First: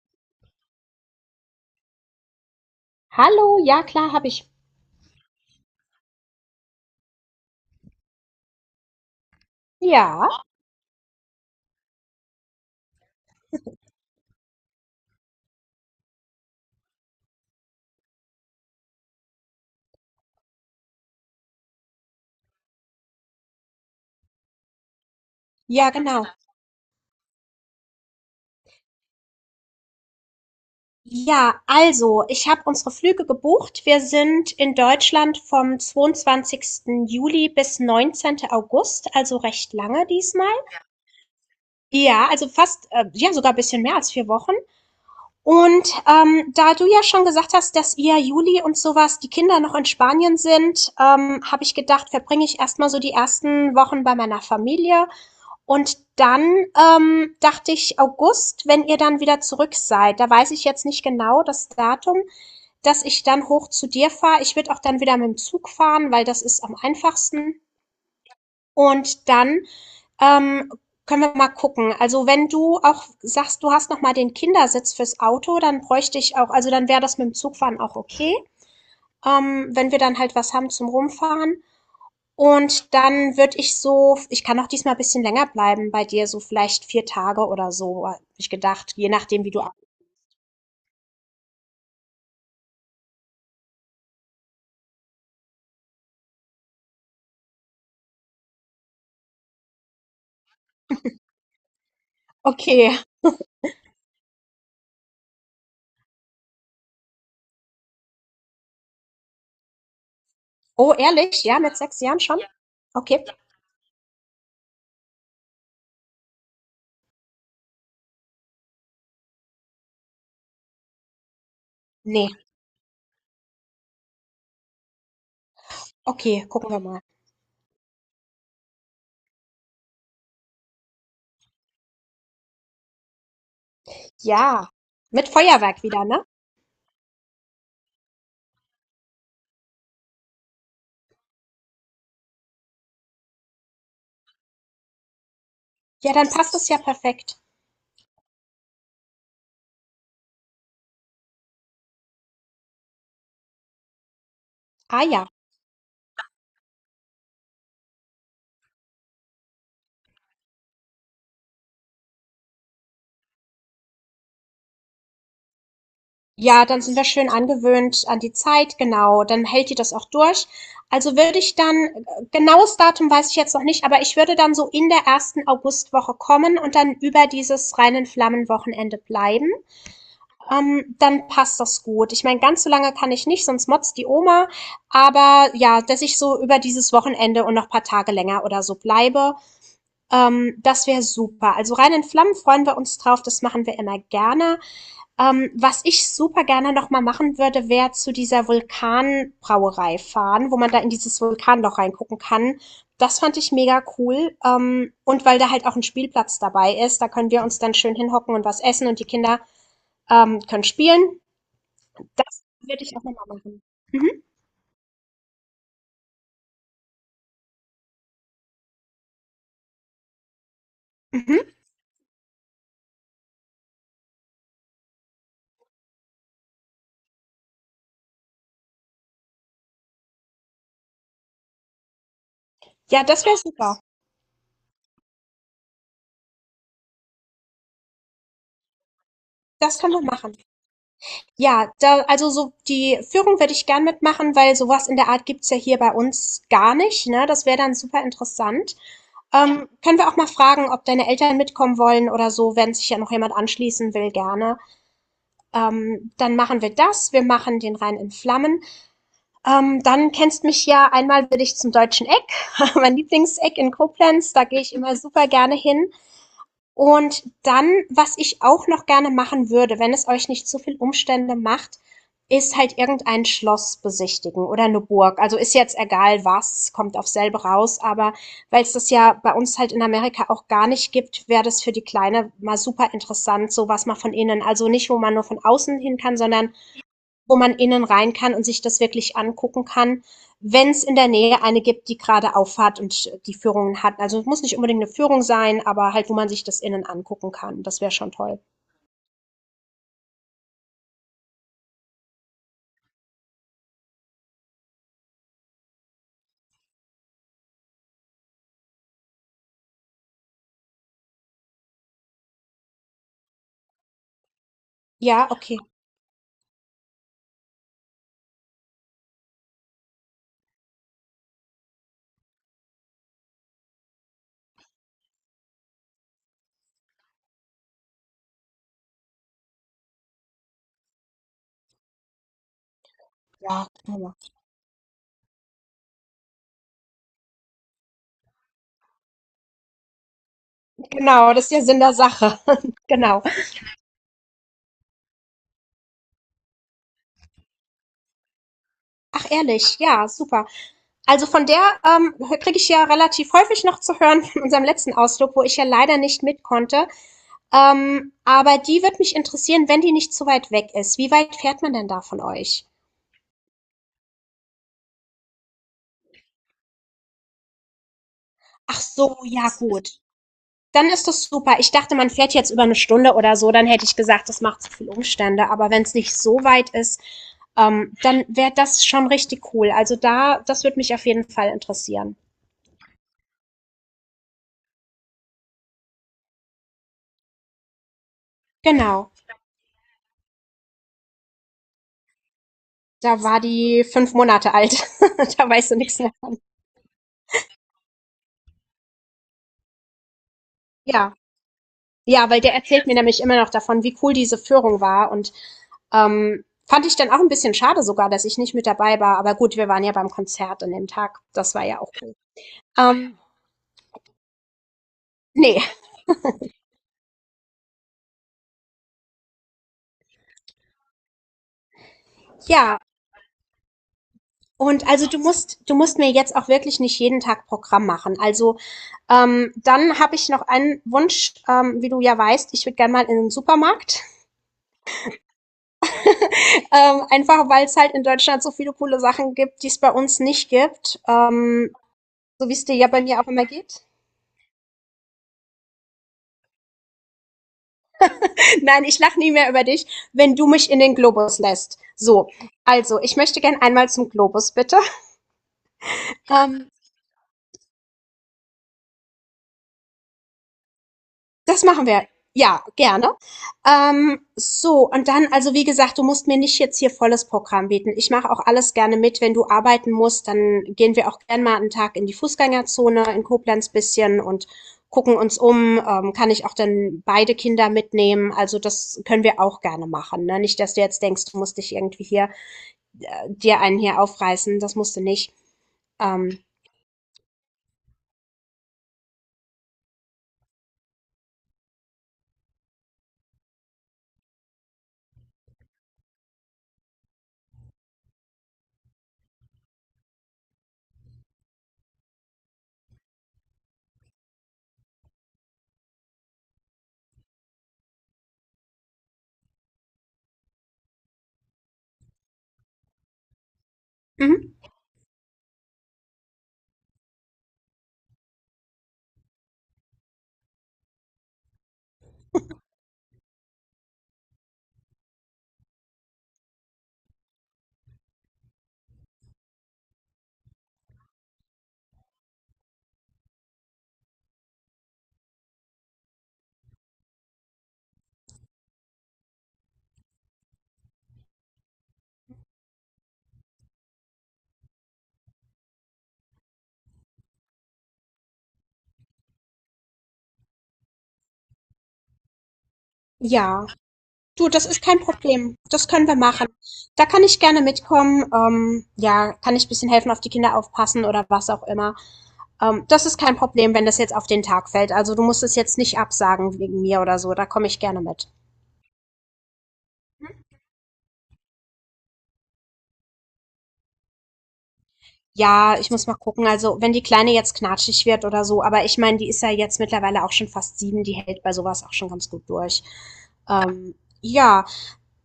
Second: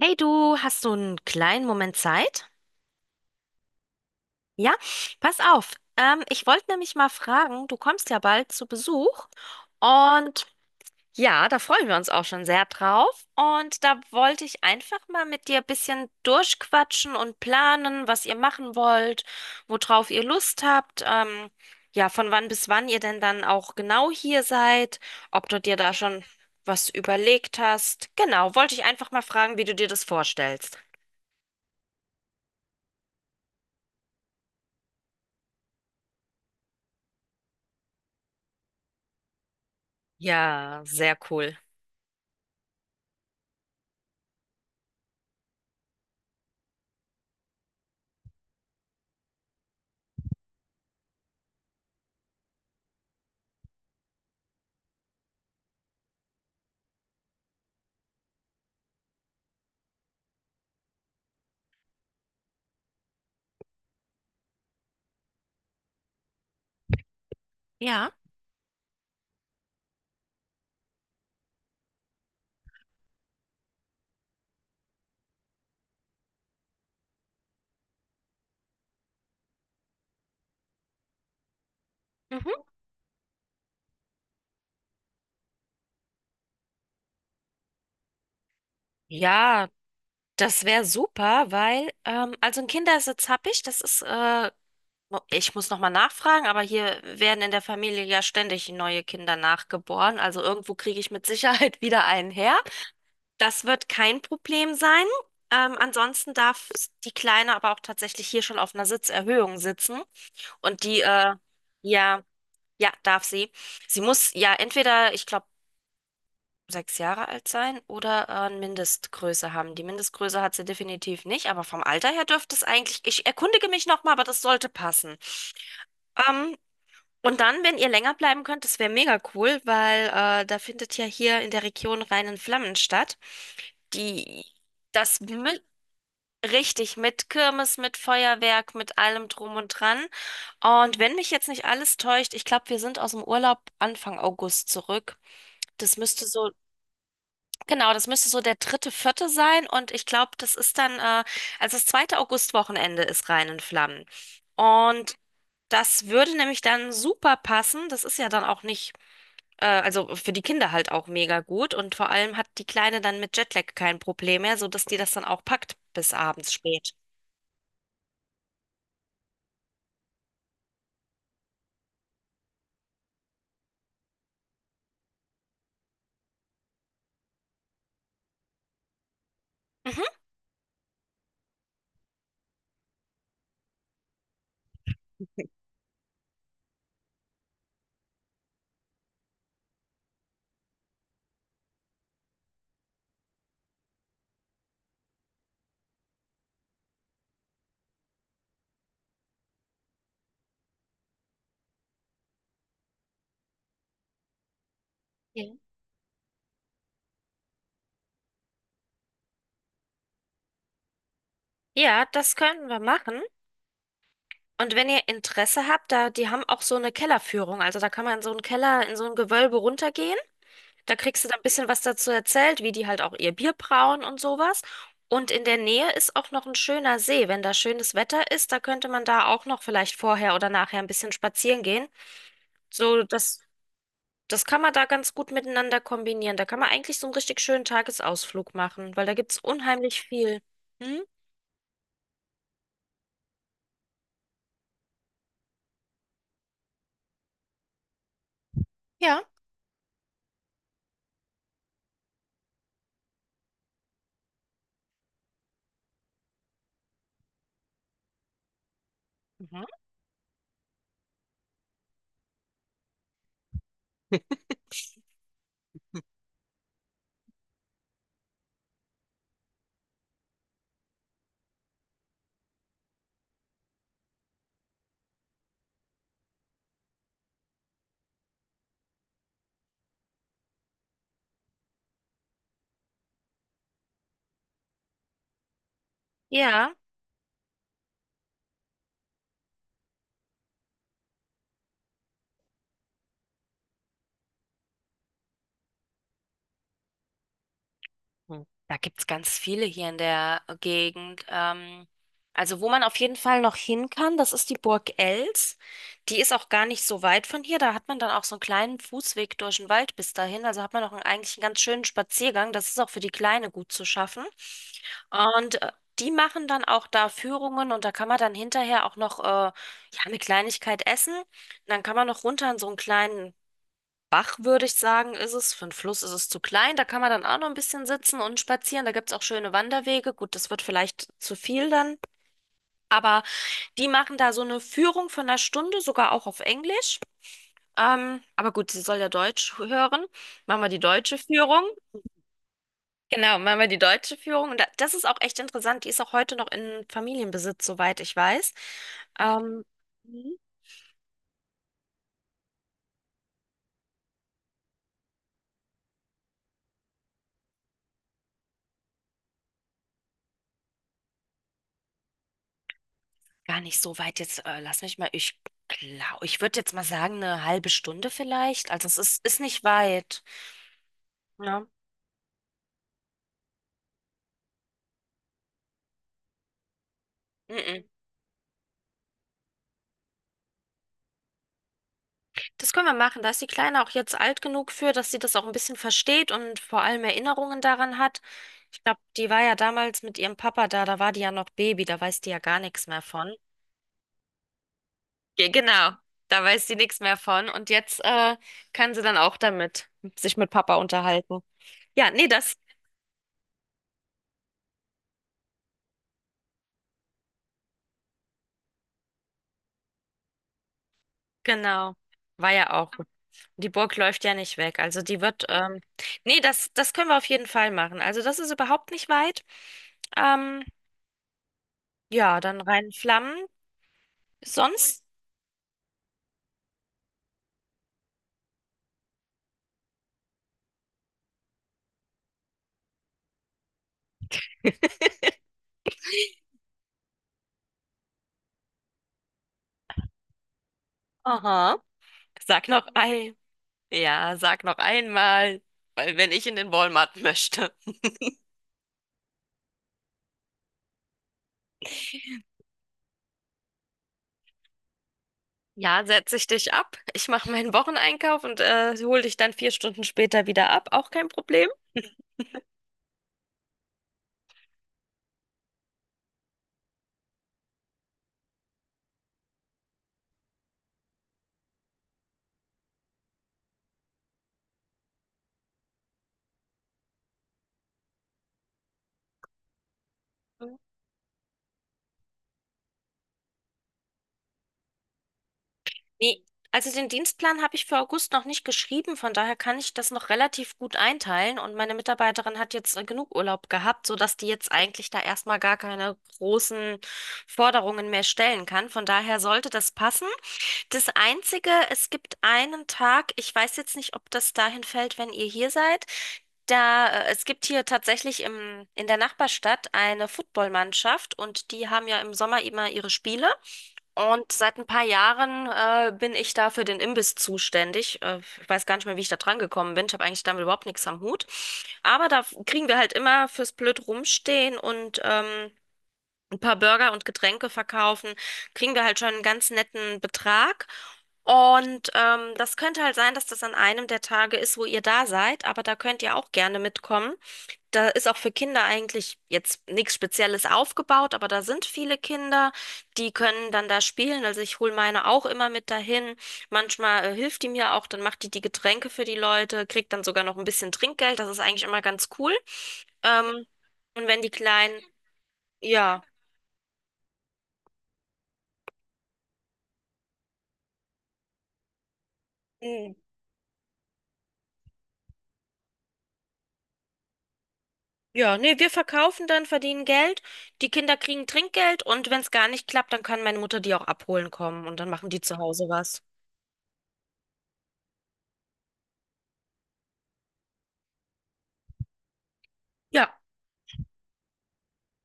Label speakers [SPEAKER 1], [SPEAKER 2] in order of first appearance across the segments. [SPEAKER 1] Hey du, hast du einen kleinen Moment Zeit?
[SPEAKER 2] Hallo, ja klar, habe ich.
[SPEAKER 1] Ja, pass auf. Ich wollte nämlich mal fragen, du kommst ja bald zu Besuch und ja, da freuen wir uns auch schon sehr drauf. Und da wollte ich einfach mal mit dir ein bisschen durchquatschen und planen, was ihr machen wollt, worauf ihr Lust habt. Ja, von wann bis wann ihr denn dann auch genau hier seid, ob du dir
[SPEAKER 2] Ja,
[SPEAKER 1] da schon
[SPEAKER 2] genau.
[SPEAKER 1] was überlegt hast. Genau, wollte ich einfach mal fragen, wie du dir das vorstellst.
[SPEAKER 2] Ja, also, ich habe unsere Flüge gebucht. Wir sind in Deutschland vom 22. Juli bis 19. August, also recht lange diesmal.
[SPEAKER 1] Ja, sehr cool.
[SPEAKER 2] Ja, also fast, ja, sogar ein bisschen mehr als vier Wochen. Und da du ja schon gesagt hast, dass ihr Juli und sowas, die Kinder noch in Spanien sind, habe ich gedacht, verbringe ich erstmal so die ersten Wochen bei meiner Familie. Und dann, dachte ich, August, wenn ihr dann wieder zurück seid, da weiß ich jetzt nicht genau das Datum, dass ich dann hoch zu dir fahre. Ich würde auch dann wieder mit dem Zug fahren, weil das ist am einfachsten.
[SPEAKER 1] Ja.
[SPEAKER 2] Und dann, ähm, können wir mal gucken. Also wenn du auch sagst, du hast noch mal den Kindersitz fürs Auto, dann bräuchte ich auch, also dann wäre das mit dem Zugfahren auch okay. Wenn wir dann halt was haben zum Rumfahren.
[SPEAKER 1] Mhm.
[SPEAKER 2] Und dann würde ich so, ich kann auch diesmal ein bisschen länger bleiben bei dir, so vielleicht 4 Tage oder so, habe ich gedacht, je nachdem, wie du
[SPEAKER 1] Ja,
[SPEAKER 2] a.
[SPEAKER 1] das wäre super, weil, also ein Kindersitz habe ich, das ist, ich muss nochmal nachfragen, aber hier werden in der Familie ja ständig neue Kinder nachgeboren, also irgendwo kriege ich mit Sicherheit wieder einen her.
[SPEAKER 2] Okay.
[SPEAKER 1] Das wird kein Problem sein. Ansonsten darf die Kleine aber auch tatsächlich hier schon auf einer Sitzerhöhung sitzen und
[SPEAKER 2] Oh,
[SPEAKER 1] die,
[SPEAKER 2] ehrlich? Ja, mit 6 Jahren
[SPEAKER 1] ja,
[SPEAKER 2] schon?
[SPEAKER 1] ja, darf
[SPEAKER 2] Okay.
[SPEAKER 1] sie. Sie muss ja entweder, ich glaube, 6 Jahre alt sein oder eine Mindestgröße haben. Die Mindestgröße hat sie definitiv nicht, aber vom Alter her
[SPEAKER 2] Ne.
[SPEAKER 1] dürfte es eigentlich, ich erkundige mich nochmal, aber das sollte passen.
[SPEAKER 2] Okay,
[SPEAKER 1] Ähm,
[SPEAKER 2] gucken wir mal.
[SPEAKER 1] und dann, wenn ihr länger bleiben könnt, das wäre mega cool, weil da findet ja hier in der Region Rhein in Flammen statt, die
[SPEAKER 2] Ja,
[SPEAKER 1] das
[SPEAKER 2] mit
[SPEAKER 1] mit,
[SPEAKER 2] Feuerwerk wieder, ne?
[SPEAKER 1] richtig mit Kirmes, mit Feuerwerk, mit allem drum und dran. Und wenn mich jetzt nicht alles täuscht, ich glaube, wir sind aus dem Urlaub Anfang August zurück. Das
[SPEAKER 2] Ja,
[SPEAKER 1] müsste
[SPEAKER 2] dann
[SPEAKER 1] so
[SPEAKER 2] passt es ja perfekt.
[SPEAKER 1] Genau, das müsste so der dritte, vierte sein und ich glaube, das ist dann, also das zweite Augustwochenende ist Rhein in Flammen.
[SPEAKER 2] Ah
[SPEAKER 1] Und
[SPEAKER 2] ja.
[SPEAKER 1] das würde nämlich dann super passen. Das ist ja dann auch nicht, also für die Kinder halt auch mega gut und vor allem hat die Kleine dann mit Jetlag kein Problem mehr, sodass die das dann auch packt bis abends
[SPEAKER 2] Ja, dann
[SPEAKER 1] spät.
[SPEAKER 2] sind wir schön angewöhnt an die Zeit, genau. Dann hält die das auch durch. Also würde ich dann, genaues Datum weiß ich jetzt noch nicht, aber ich würde dann so in der ersten Augustwoche kommen und dann über dieses reinen Flammenwochenende bleiben.
[SPEAKER 1] Mhm.
[SPEAKER 2] Dann passt das gut. Ich meine, ganz so lange kann ich nicht, sonst motzt die Oma. Aber ja, dass ich so über dieses Wochenende und noch ein paar Tage länger oder so bleibe, das wäre super. Also reinen Flammen freuen wir uns drauf, das machen wir immer gerne. Was ich super gerne noch mal machen würde, wäre zu dieser Vulkanbrauerei fahren, wo man da in dieses Vulkanloch reingucken kann. Das fand ich mega cool. Und weil
[SPEAKER 1] Ja,
[SPEAKER 2] da halt auch ein Spielplatz dabei ist, da können wir uns dann schön hinhocken und was essen und die Kinder, können spielen.
[SPEAKER 1] ja, das
[SPEAKER 2] Das
[SPEAKER 1] könnten wir
[SPEAKER 2] würde ich auch noch
[SPEAKER 1] machen.
[SPEAKER 2] machen. Mhm,
[SPEAKER 1] Und wenn ihr Interesse habt, da, die haben auch so eine Kellerführung. Also da kann man in so einen Keller, in so ein Gewölbe runtergehen. Da kriegst du dann ein
[SPEAKER 2] mhm.
[SPEAKER 1] bisschen was dazu erzählt, wie die halt auch ihr Bier brauen und sowas. Und in der Nähe ist auch noch ein schöner See. Wenn da schönes Wetter ist, da könnte man da auch noch vielleicht vorher oder nachher ein bisschen spazieren gehen. So,
[SPEAKER 2] Ja, das wäre
[SPEAKER 1] das,
[SPEAKER 2] super.
[SPEAKER 1] das kann man da ganz gut miteinander kombinieren. Da kann man eigentlich so einen richtig schönen Tagesausflug machen, weil da gibt es
[SPEAKER 2] Das können wir
[SPEAKER 1] unheimlich
[SPEAKER 2] machen.
[SPEAKER 1] viel. Hm?
[SPEAKER 2] Ja, da, also so die Führung würde ich gern mitmachen, weil sowas in der Art gibt's ja hier bei uns gar nicht, ne? Das wäre dann super interessant.
[SPEAKER 1] Ja.
[SPEAKER 2] Können wir auch mal fragen, ob deine Eltern mitkommen wollen oder so, wenn sich ja noch jemand anschließen will, gerne. Dann machen wir das. Wir machen den Rhein in Flammen.
[SPEAKER 1] Mhm.
[SPEAKER 2] Dann kennst mich ja, einmal will ich zum Deutschen Eck, mein Lieblingseck in Koblenz. Da gehe ich immer super gerne hin. Und dann, was ich auch noch gerne machen würde, wenn es euch nicht zu viel Umstände macht, ist halt irgendein Schloss besichtigen oder eine Burg. Also, ist jetzt egal was, kommt auf selbe raus, aber weil es das ja bei uns halt in Amerika auch gar nicht gibt, wäre das für die Kleine mal super interessant, so was mal von innen. Also, nicht, wo man nur von außen hin kann, sondern
[SPEAKER 1] Ja.
[SPEAKER 2] wo man innen rein kann und sich das wirklich angucken kann, wenn es in der Nähe eine gibt, die gerade auffahrt und die Führungen hat. Also es muss nicht unbedingt eine Führung sein, aber halt, wo man sich das innen angucken kann. Das wäre schon toll.
[SPEAKER 1] Hm. Da gibt's ganz viele hier in der Gegend. Also wo man auf jeden Fall noch hin kann, das ist die Burg Els. Die ist auch gar nicht so weit von hier. Da hat man dann auch so einen kleinen Fußweg durch den Wald bis dahin. Also hat man auch einen, eigentlich einen ganz schönen Spaziergang. Das ist auch für die Kleine gut zu schaffen.
[SPEAKER 2] Ja, okay.
[SPEAKER 1] Und die machen dann auch da Führungen und da kann man dann hinterher auch noch ja, eine Kleinigkeit essen. Und dann kann man noch runter in so einen kleinen Bach, würde ich sagen, ist es. Für einen Fluss ist es zu klein. Da kann man dann auch noch ein bisschen sitzen und spazieren. Da gibt es auch schöne Wanderwege. Gut, das wird vielleicht zu viel dann. Aber
[SPEAKER 2] Ja,
[SPEAKER 1] die machen da so eine Führung von einer Stunde, sogar auch auf Englisch. Aber gut, sie soll ja Deutsch hören. Machen wir die deutsche
[SPEAKER 2] genau, das ist ja
[SPEAKER 1] Führung.
[SPEAKER 2] Sinn der Sache. Genau.
[SPEAKER 1] Genau, machen wir die deutsche Führung. Und da- das ist auch echt interessant. Die ist auch heute noch in Familienbesitz, soweit ich weiß.
[SPEAKER 2] Ach,
[SPEAKER 1] Ähm,
[SPEAKER 2] ehrlich, ja, super. Also von der kriege ich ja relativ häufig noch zu hören von unserem letzten Ausflug, wo ich ja leider nicht mit konnte. Aber die wird mich interessieren, wenn die nicht zu weit weg ist. Wie weit fährt man denn da von euch?
[SPEAKER 1] Gar nicht so weit jetzt. Lass mich mal, ich glaube, ich würde jetzt mal sagen, eine halbe Stunde vielleicht.
[SPEAKER 2] Ach
[SPEAKER 1] Also es
[SPEAKER 2] so,
[SPEAKER 1] ist, ist
[SPEAKER 2] ja
[SPEAKER 1] nicht
[SPEAKER 2] gut.
[SPEAKER 1] weit.
[SPEAKER 2] Dann ist das super.
[SPEAKER 1] Ja.
[SPEAKER 2] Ich dachte, man fährt jetzt über eine Stunde oder so, dann hätte ich gesagt, das macht zu viel Umstände. Aber wenn es nicht so weit ist,
[SPEAKER 1] Mhm.
[SPEAKER 2] dann wäre das schon richtig cool. Also da, das würde mich auf jeden Fall interessieren.
[SPEAKER 1] Das können wir machen. Da ist die Kleine auch jetzt alt genug für, dass sie das auch ein bisschen versteht und vor allem Erinnerungen daran hat. Ich glaube,
[SPEAKER 2] Genau.
[SPEAKER 1] die war ja damals mit ihrem Papa da, da war die ja noch Baby, da weiß die ja gar nichts mehr
[SPEAKER 2] Da
[SPEAKER 1] von.
[SPEAKER 2] war die fünf Monate alt. Da
[SPEAKER 1] Ge-
[SPEAKER 2] weißt du
[SPEAKER 1] Genau,
[SPEAKER 2] nichts mehr.
[SPEAKER 1] da weiß sie nichts mehr von. Und jetzt kann sie dann auch damit sich mit Papa
[SPEAKER 2] Ja.
[SPEAKER 1] unterhalten. Ja, nee,
[SPEAKER 2] Ja, weil der
[SPEAKER 1] das
[SPEAKER 2] erzählt mir nämlich immer noch davon, wie cool diese Führung war. Und ähm, fand ich dann auch ein bisschen schade sogar, dass ich nicht mit dabei war. Aber gut, wir waren ja beim Konzert an dem Tag. Das war ja auch
[SPEAKER 1] genau.
[SPEAKER 2] cool.
[SPEAKER 1] War ja auch.
[SPEAKER 2] Ähm,
[SPEAKER 1] Die Burg läuft ja nicht weg. Also die wird,
[SPEAKER 2] nee,
[SPEAKER 1] nee, das können wir auf jeden Fall machen. Also das ist überhaupt nicht weit. Ähm, ja, dann
[SPEAKER 2] ja.
[SPEAKER 1] Rheinflammen.
[SPEAKER 2] Und
[SPEAKER 1] Sonst,
[SPEAKER 2] also du musst mir jetzt auch wirklich nicht jeden Tag Programm machen. Also dann habe ich noch einen Wunsch, wie du ja weißt, ich würde gerne mal in den Supermarkt. Einfach weil es halt in Deutschland so viele coole Sachen gibt, die es bei uns nicht gibt.
[SPEAKER 1] aha,
[SPEAKER 2] So wie es
[SPEAKER 1] sag
[SPEAKER 2] dir
[SPEAKER 1] noch
[SPEAKER 2] ja bei mir auch
[SPEAKER 1] ein,
[SPEAKER 2] immer geht.
[SPEAKER 1] ja, sag noch einmal, weil wenn ich in den Walmart möchte.
[SPEAKER 2] Nein, ich lache nie mehr über dich, wenn du mich in den Globus lässt. So, also ich möchte gerne einmal zum Globus, bitte.
[SPEAKER 1] Ja, setze ich
[SPEAKER 2] Ähm,
[SPEAKER 1] dich ab. Ich mache meinen Wocheneinkauf und hole dich dann 4 Stunden später wieder ab. Auch kein
[SPEAKER 2] Das
[SPEAKER 1] Problem.
[SPEAKER 2] machen wir. Ja, gerne. So, und dann, also wie gesagt, du musst mir nicht jetzt hier volles Programm bieten. Ich mache auch alles gerne mit. Wenn du arbeiten musst, dann gehen wir auch gerne mal einen Tag in die Fußgängerzone in Koblenz bisschen und gucken uns um. Kann ich auch dann beide Kinder mitnehmen? Also das können wir auch gerne machen. Ne? Nicht, dass du jetzt denkst, du musst dich irgendwie hier, dir einen hier aufreißen. Das musst du nicht. Ähm,
[SPEAKER 1] Nee, also den Dienstplan habe ich für August noch nicht geschrieben, von daher kann ich das noch relativ gut einteilen und meine Mitarbeiterin hat jetzt genug Urlaub gehabt, sodass die jetzt eigentlich da erstmal gar keine großen Forderungen mehr stellen kann. Von daher sollte das passen. Das Einzige, es gibt einen Tag, ich weiß jetzt nicht, ob das dahin fällt, wenn ihr hier seid. Da, es gibt hier tatsächlich im, in der Nachbarstadt eine Footballmannschaft und die haben ja im Sommer immer ihre Spiele. Und
[SPEAKER 2] mhm.
[SPEAKER 1] seit ein paar Jahren bin ich da für den Imbiss zuständig. Ich weiß gar nicht mehr, wie ich da dran gekommen bin. Ich habe eigentlich damit überhaupt nichts am Hut. Aber da kriegen wir halt immer fürs blöd rumstehen und ein paar Burger und Getränke verkaufen, kriegen wir halt schon einen ganz netten Betrag. Und das könnte halt sein, dass das an einem der Tage ist, wo ihr da seid, aber da könnt ihr auch gerne mitkommen. Da ist auch für Kinder eigentlich jetzt nichts Spezielles aufgebaut, aber da sind viele Kinder, die können dann da spielen. Also ich hole meine auch immer mit dahin. Manchmal hilft die mir auch, dann macht die die Getränke für die Leute, kriegt dann sogar noch ein bisschen Trinkgeld. Das ist eigentlich immer ganz cool. Ähm,
[SPEAKER 2] Ja.
[SPEAKER 1] und wenn die
[SPEAKER 2] Du, das ist kein
[SPEAKER 1] Kleinen,
[SPEAKER 2] Problem. Das können wir
[SPEAKER 1] ja.
[SPEAKER 2] machen. Da kann ich gerne mitkommen. Ja, kann ich ein bisschen helfen, auf die Kinder aufpassen oder was auch immer. Das ist kein Problem, wenn das jetzt auf den Tag fällt. Also du musst es jetzt nicht absagen wegen mir oder so. Da komme ich gerne mit.
[SPEAKER 1] Ja, nee, wir verkaufen dann, verdienen Geld, die Kinder kriegen Trinkgeld und wenn es gar nicht klappt, dann kann meine Mutter die auch abholen kommen und dann machen die zu
[SPEAKER 2] Ja,
[SPEAKER 1] Hause
[SPEAKER 2] ich muss mal
[SPEAKER 1] was.
[SPEAKER 2] gucken. Also, wenn die Kleine jetzt knatschig wird oder so, aber ich meine, die ist ja jetzt mittlerweile auch schon fast sieben, die hält bei sowas auch schon ganz gut durch.
[SPEAKER 1] Ja,
[SPEAKER 2] Ähm, ja,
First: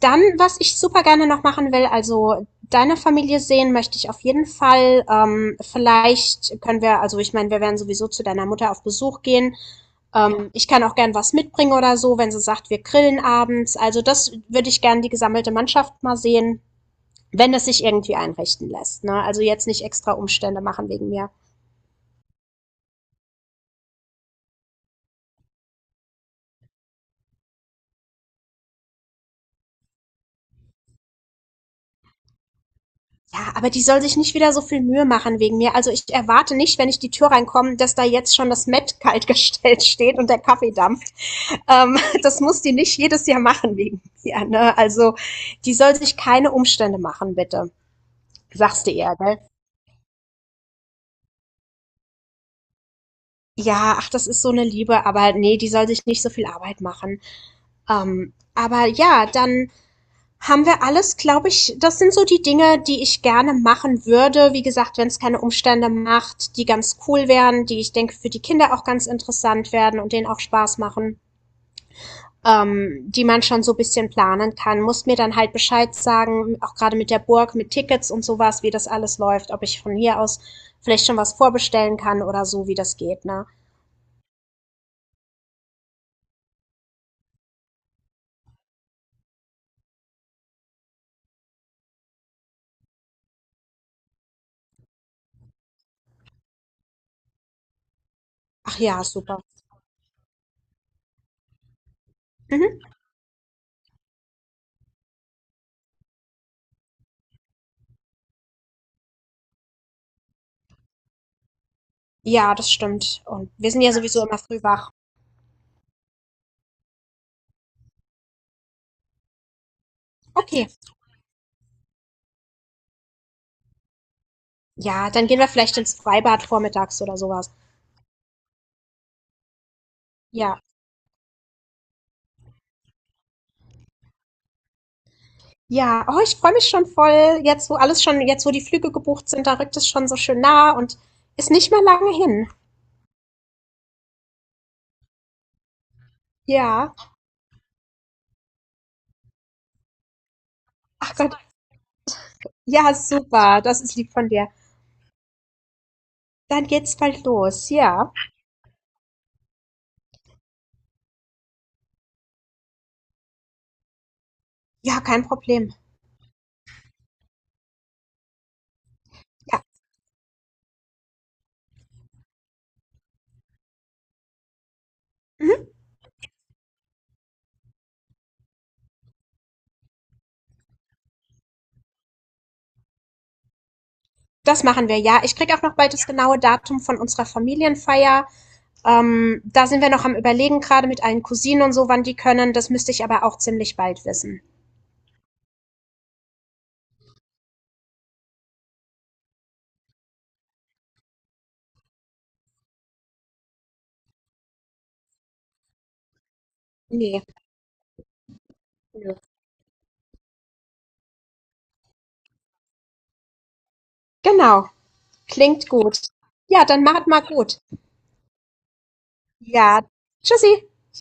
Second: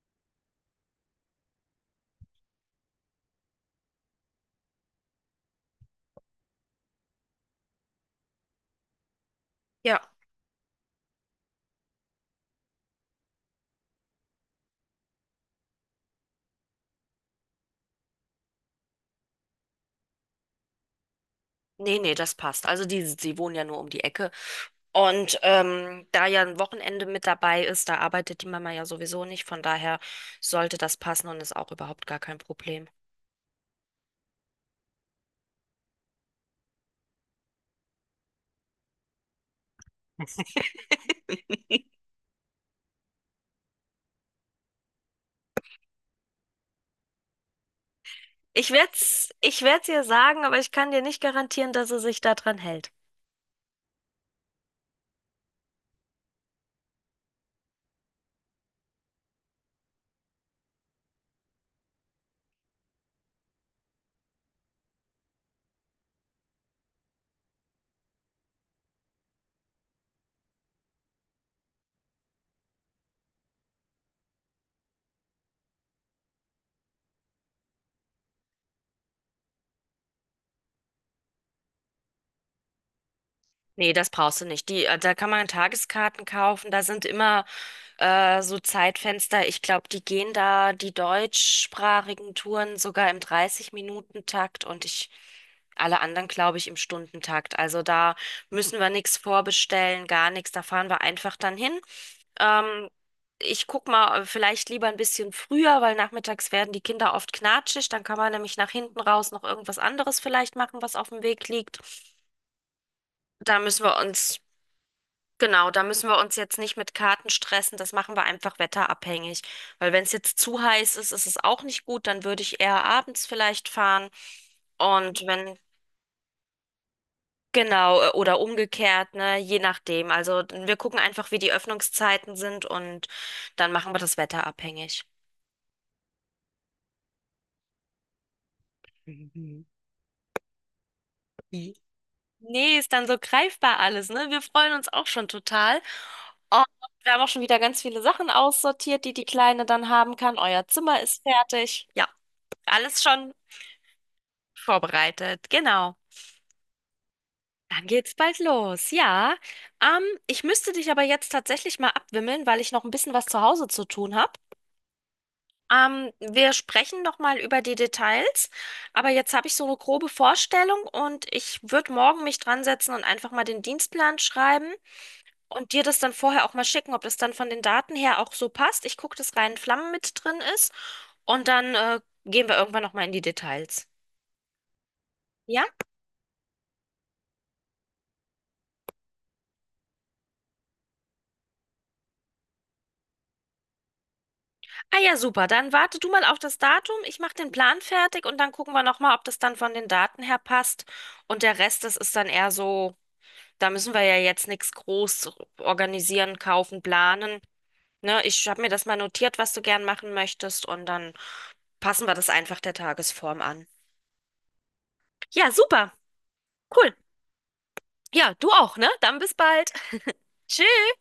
[SPEAKER 2] dann, was ich super gerne noch machen will, also deine Familie sehen möchte ich auf jeden Fall. Vielleicht können wir, also ich meine, wir werden sowieso zu deiner Mutter auf Besuch gehen.
[SPEAKER 1] ja.
[SPEAKER 2] Ich kann auch gern was mitbringen oder so, wenn sie sagt, wir grillen abends. Also das würde ich gern die gesammelte Mannschaft mal sehen, wenn es sich irgendwie einrichten lässt. Ne? Also jetzt nicht extra Umstände machen wegen mir.
[SPEAKER 1] Nee, nee, das passt. Also die, sie wohnen ja nur um die Ecke. Und da ja ein Wochenende mit dabei ist, da arbeitet die Mama ja sowieso nicht. Von daher sollte das passen und ist auch überhaupt gar kein Problem.
[SPEAKER 2] Ja, aber die soll sich nicht wieder so viel Mühe machen wegen mir. Also ich erwarte nicht, wenn ich die Tür reinkomme, dass da jetzt schon das Met kaltgestellt steht und der Kaffeedampf. Das muss die nicht jedes Jahr machen wegen mir. Ne? Also die soll sich keine Umstände machen, bitte.
[SPEAKER 1] Ich
[SPEAKER 2] Sagst du ihr,
[SPEAKER 1] werd's,
[SPEAKER 2] gell?
[SPEAKER 1] ich werd's ihr sagen, aber ich kann dir nicht garantieren, dass sie sich daran hält.
[SPEAKER 2] Ja, ach, das ist so eine Liebe, aber nee, die soll sich nicht so viel Arbeit machen. Aber ja, dann haben wir alles, glaube ich. Das sind so die Dinge, die ich gerne machen würde. Wie gesagt, wenn es keine Umstände macht, die ganz cool wären, die ich denke für die Kinder auch ganz interessant werden und denen auch Spaß machen, die man schon so ein bisschen planen kann. Muss mir dann halt Bescheid sagen, auch gerade mit der Burg, mit Tickets und sowas, wie das alles läuft, ob ich von hier aus vielleicht schon was vorbestellen kann oder so, wie das geht, ne?
[SPEAKER 1] Nee, das brauchst du nicht. Die, da kann man Tageskarten kaufen. Da sind immer so Zeitfenster. Ich glaube, die gehen da die deutschsprachigen Touren sogar im 30-Minuten-Takt und ich alle anderen, glaube ich, im Stundentakt. Also da
[SPEAKER 2] Ach
[SPEAKER 1] müssen wir
[SPEAKER 2] ja,
[SPEAKER 1] nichts
[SPEAKER 2] super.
[SPEAKER 1] vorbestellen, gar nichts. Da fahren wir einfach dann hin.
[SPEAKER 2] Mhm.
[SPEAKER 1] Ähm, ich guck mal, vielleicht lieber ein bisschen früher, weil nachmittags werden die Kinder oft knatschig. Dann kann man nämlich nach hinten raus noch irgendwas anderes vielleicht machen, was auf dem Weg liegt.
[SPEAKER 2] Ja, das stimmt. Und
[SPEAKER 1] Da
[SPEAKER 2] wir sind
[SPEAKER 1] müssen
[SPEAKER 2] ja
[SPEAKER 1] wir
[SPEAKER 2] sowieso immer
[SPEAKER 1] uns
[SPEAKER 2] früh wach.
[SPEAKER 1] Genau, da müssen wir uns jetzt nicht mit Karten stressen, das machen wir einfach wetterabhängig. Weil wenn es jetzt zu
[SPEAKER 2] Okay.
[SPEAKER 1] heiß ist, ist es auch nicht gut, dann würde ich eher abends vielleicht fahren.
[SPEAKER 2] Ja,
[SPEAKER 1] Und
[SPEAKER 2] dann gehen wir
[SPEAKER 1] wenn,
[SPEAKER 2] vielleicht ins Freibad vormittags oder sowas.
[SPEAKER 1] genau, oder umgekehrt, ne, je nachdem. Also
[SPEAKER 2] Ja.
[SPEAKER 1] wir gucken einfach, wie die Öffnungszeiten sind und dann machen wir das wetterabhängig.
[SPEAKER 2] Ja, oh, ich freue mich schon voll. Jetzt, wo alles schon, jetzt, wo die Flüge gebucht sind, da rückt es schon so schön nah und ist nicht mehr lange hin.
[SPEAKER 1] Nee, ist dann so greifbar alles, ne? Wir freuen uns auch schon total. Und
[SPEAKER 2] Ja.
[SPEAKER 1] wir haben auch schon wieder ganz viele Sachen aussortiert, die die Kleine dann haben kann. Euer Zimmer
[SPEAKER 2] Ach
[SPEAKER 1] ist
[SPEAKER 2] Gott.
[SPEAKER 1] fertig. Ja,
[SPEAKER 2] Ja,
[SPEAKER 1] alles schon.
[SPEAKER 2] super. Das ist lieb von dir.
[SPEAKER 1] Vorbereitet, genau.
[SPEAKER 2] Dann geht's bald los.
[SPEAKER 1] Dann
[SPEAKER 2] Ja.
[SPEAKER 1] geht's bald los. Ja, ich müsste dich aber jetzt tatsächlich mal abwimmeln, weil ich noch ein bisschen was zu Hause zu tun habe.
[SPEAKER 2] Ja, kein Problem.
[SPEAKER 1] Wir sprechen noch mal über die Details, aber jetzt habe ich
[SPEAKER 2] Ja.
[SPEAKER 1] so eine grobe Vorstellung und ich würde morgen mich dran setzen und einfach mal den Dienstplan schreiben und
[SPEAKER 2] Mhm.
[SPEAKER 1] dir das dann vorher auch mal schicken, ob das dann von den Daten her auch so passt. Ich gucke, dass Rhein Flammen mit drin ist und dann gehen wir irgendwann noch mal in die Details.
[SPEAKER 2] Das machen wir. Ja, ich krieg auch
[SPEAKER 1] Ja?
[SPEAKER 2] noch bald das genaue Datum von unserer Familienfeier. Da sind wir noch am Überlegen, gerade mit allen Cousinen und so, wann die können. Das müsste ich aber auch ziemlich bald wissen.
[SPEAKER 1] Ah ja, super. Dann warte du mal auf das Datum. Ich mache den Plan fertig und dann gucken wir nochmal, ob das dann von den Daten her passt. Und der Rest, das ist dann eher so, da müssen wir ja jetzt nichts groß organisieren, kaufen,
[SPEAKER 2] Nee.
[SPEAKER 1] planen. Ne, ich habe mir das mal
[SPEAKER 2] Nö.
[SPEAKER 1] notiert, was du gern machen möchtest und dann passen wir das einfach der Tagesform an.
[SPEAKER 2] Genau.
[SPEAKER 1] Ja,
[SPEAKER 2] Klingt
[SPEAKER 1] super.
[SPEAKER 2] gut. Ja, dann
[SPEAKER 1] Cool.
[SPEAKER 2] macht mal gut.
[SPEAKER 1] Ja, du auch, ne? Dann bis
[SPEAKER 2] Ja,
[SPEAKER 1] bald.
[SPEAKER 2] tschüssi.
[SPEAKER 1] Tschüss.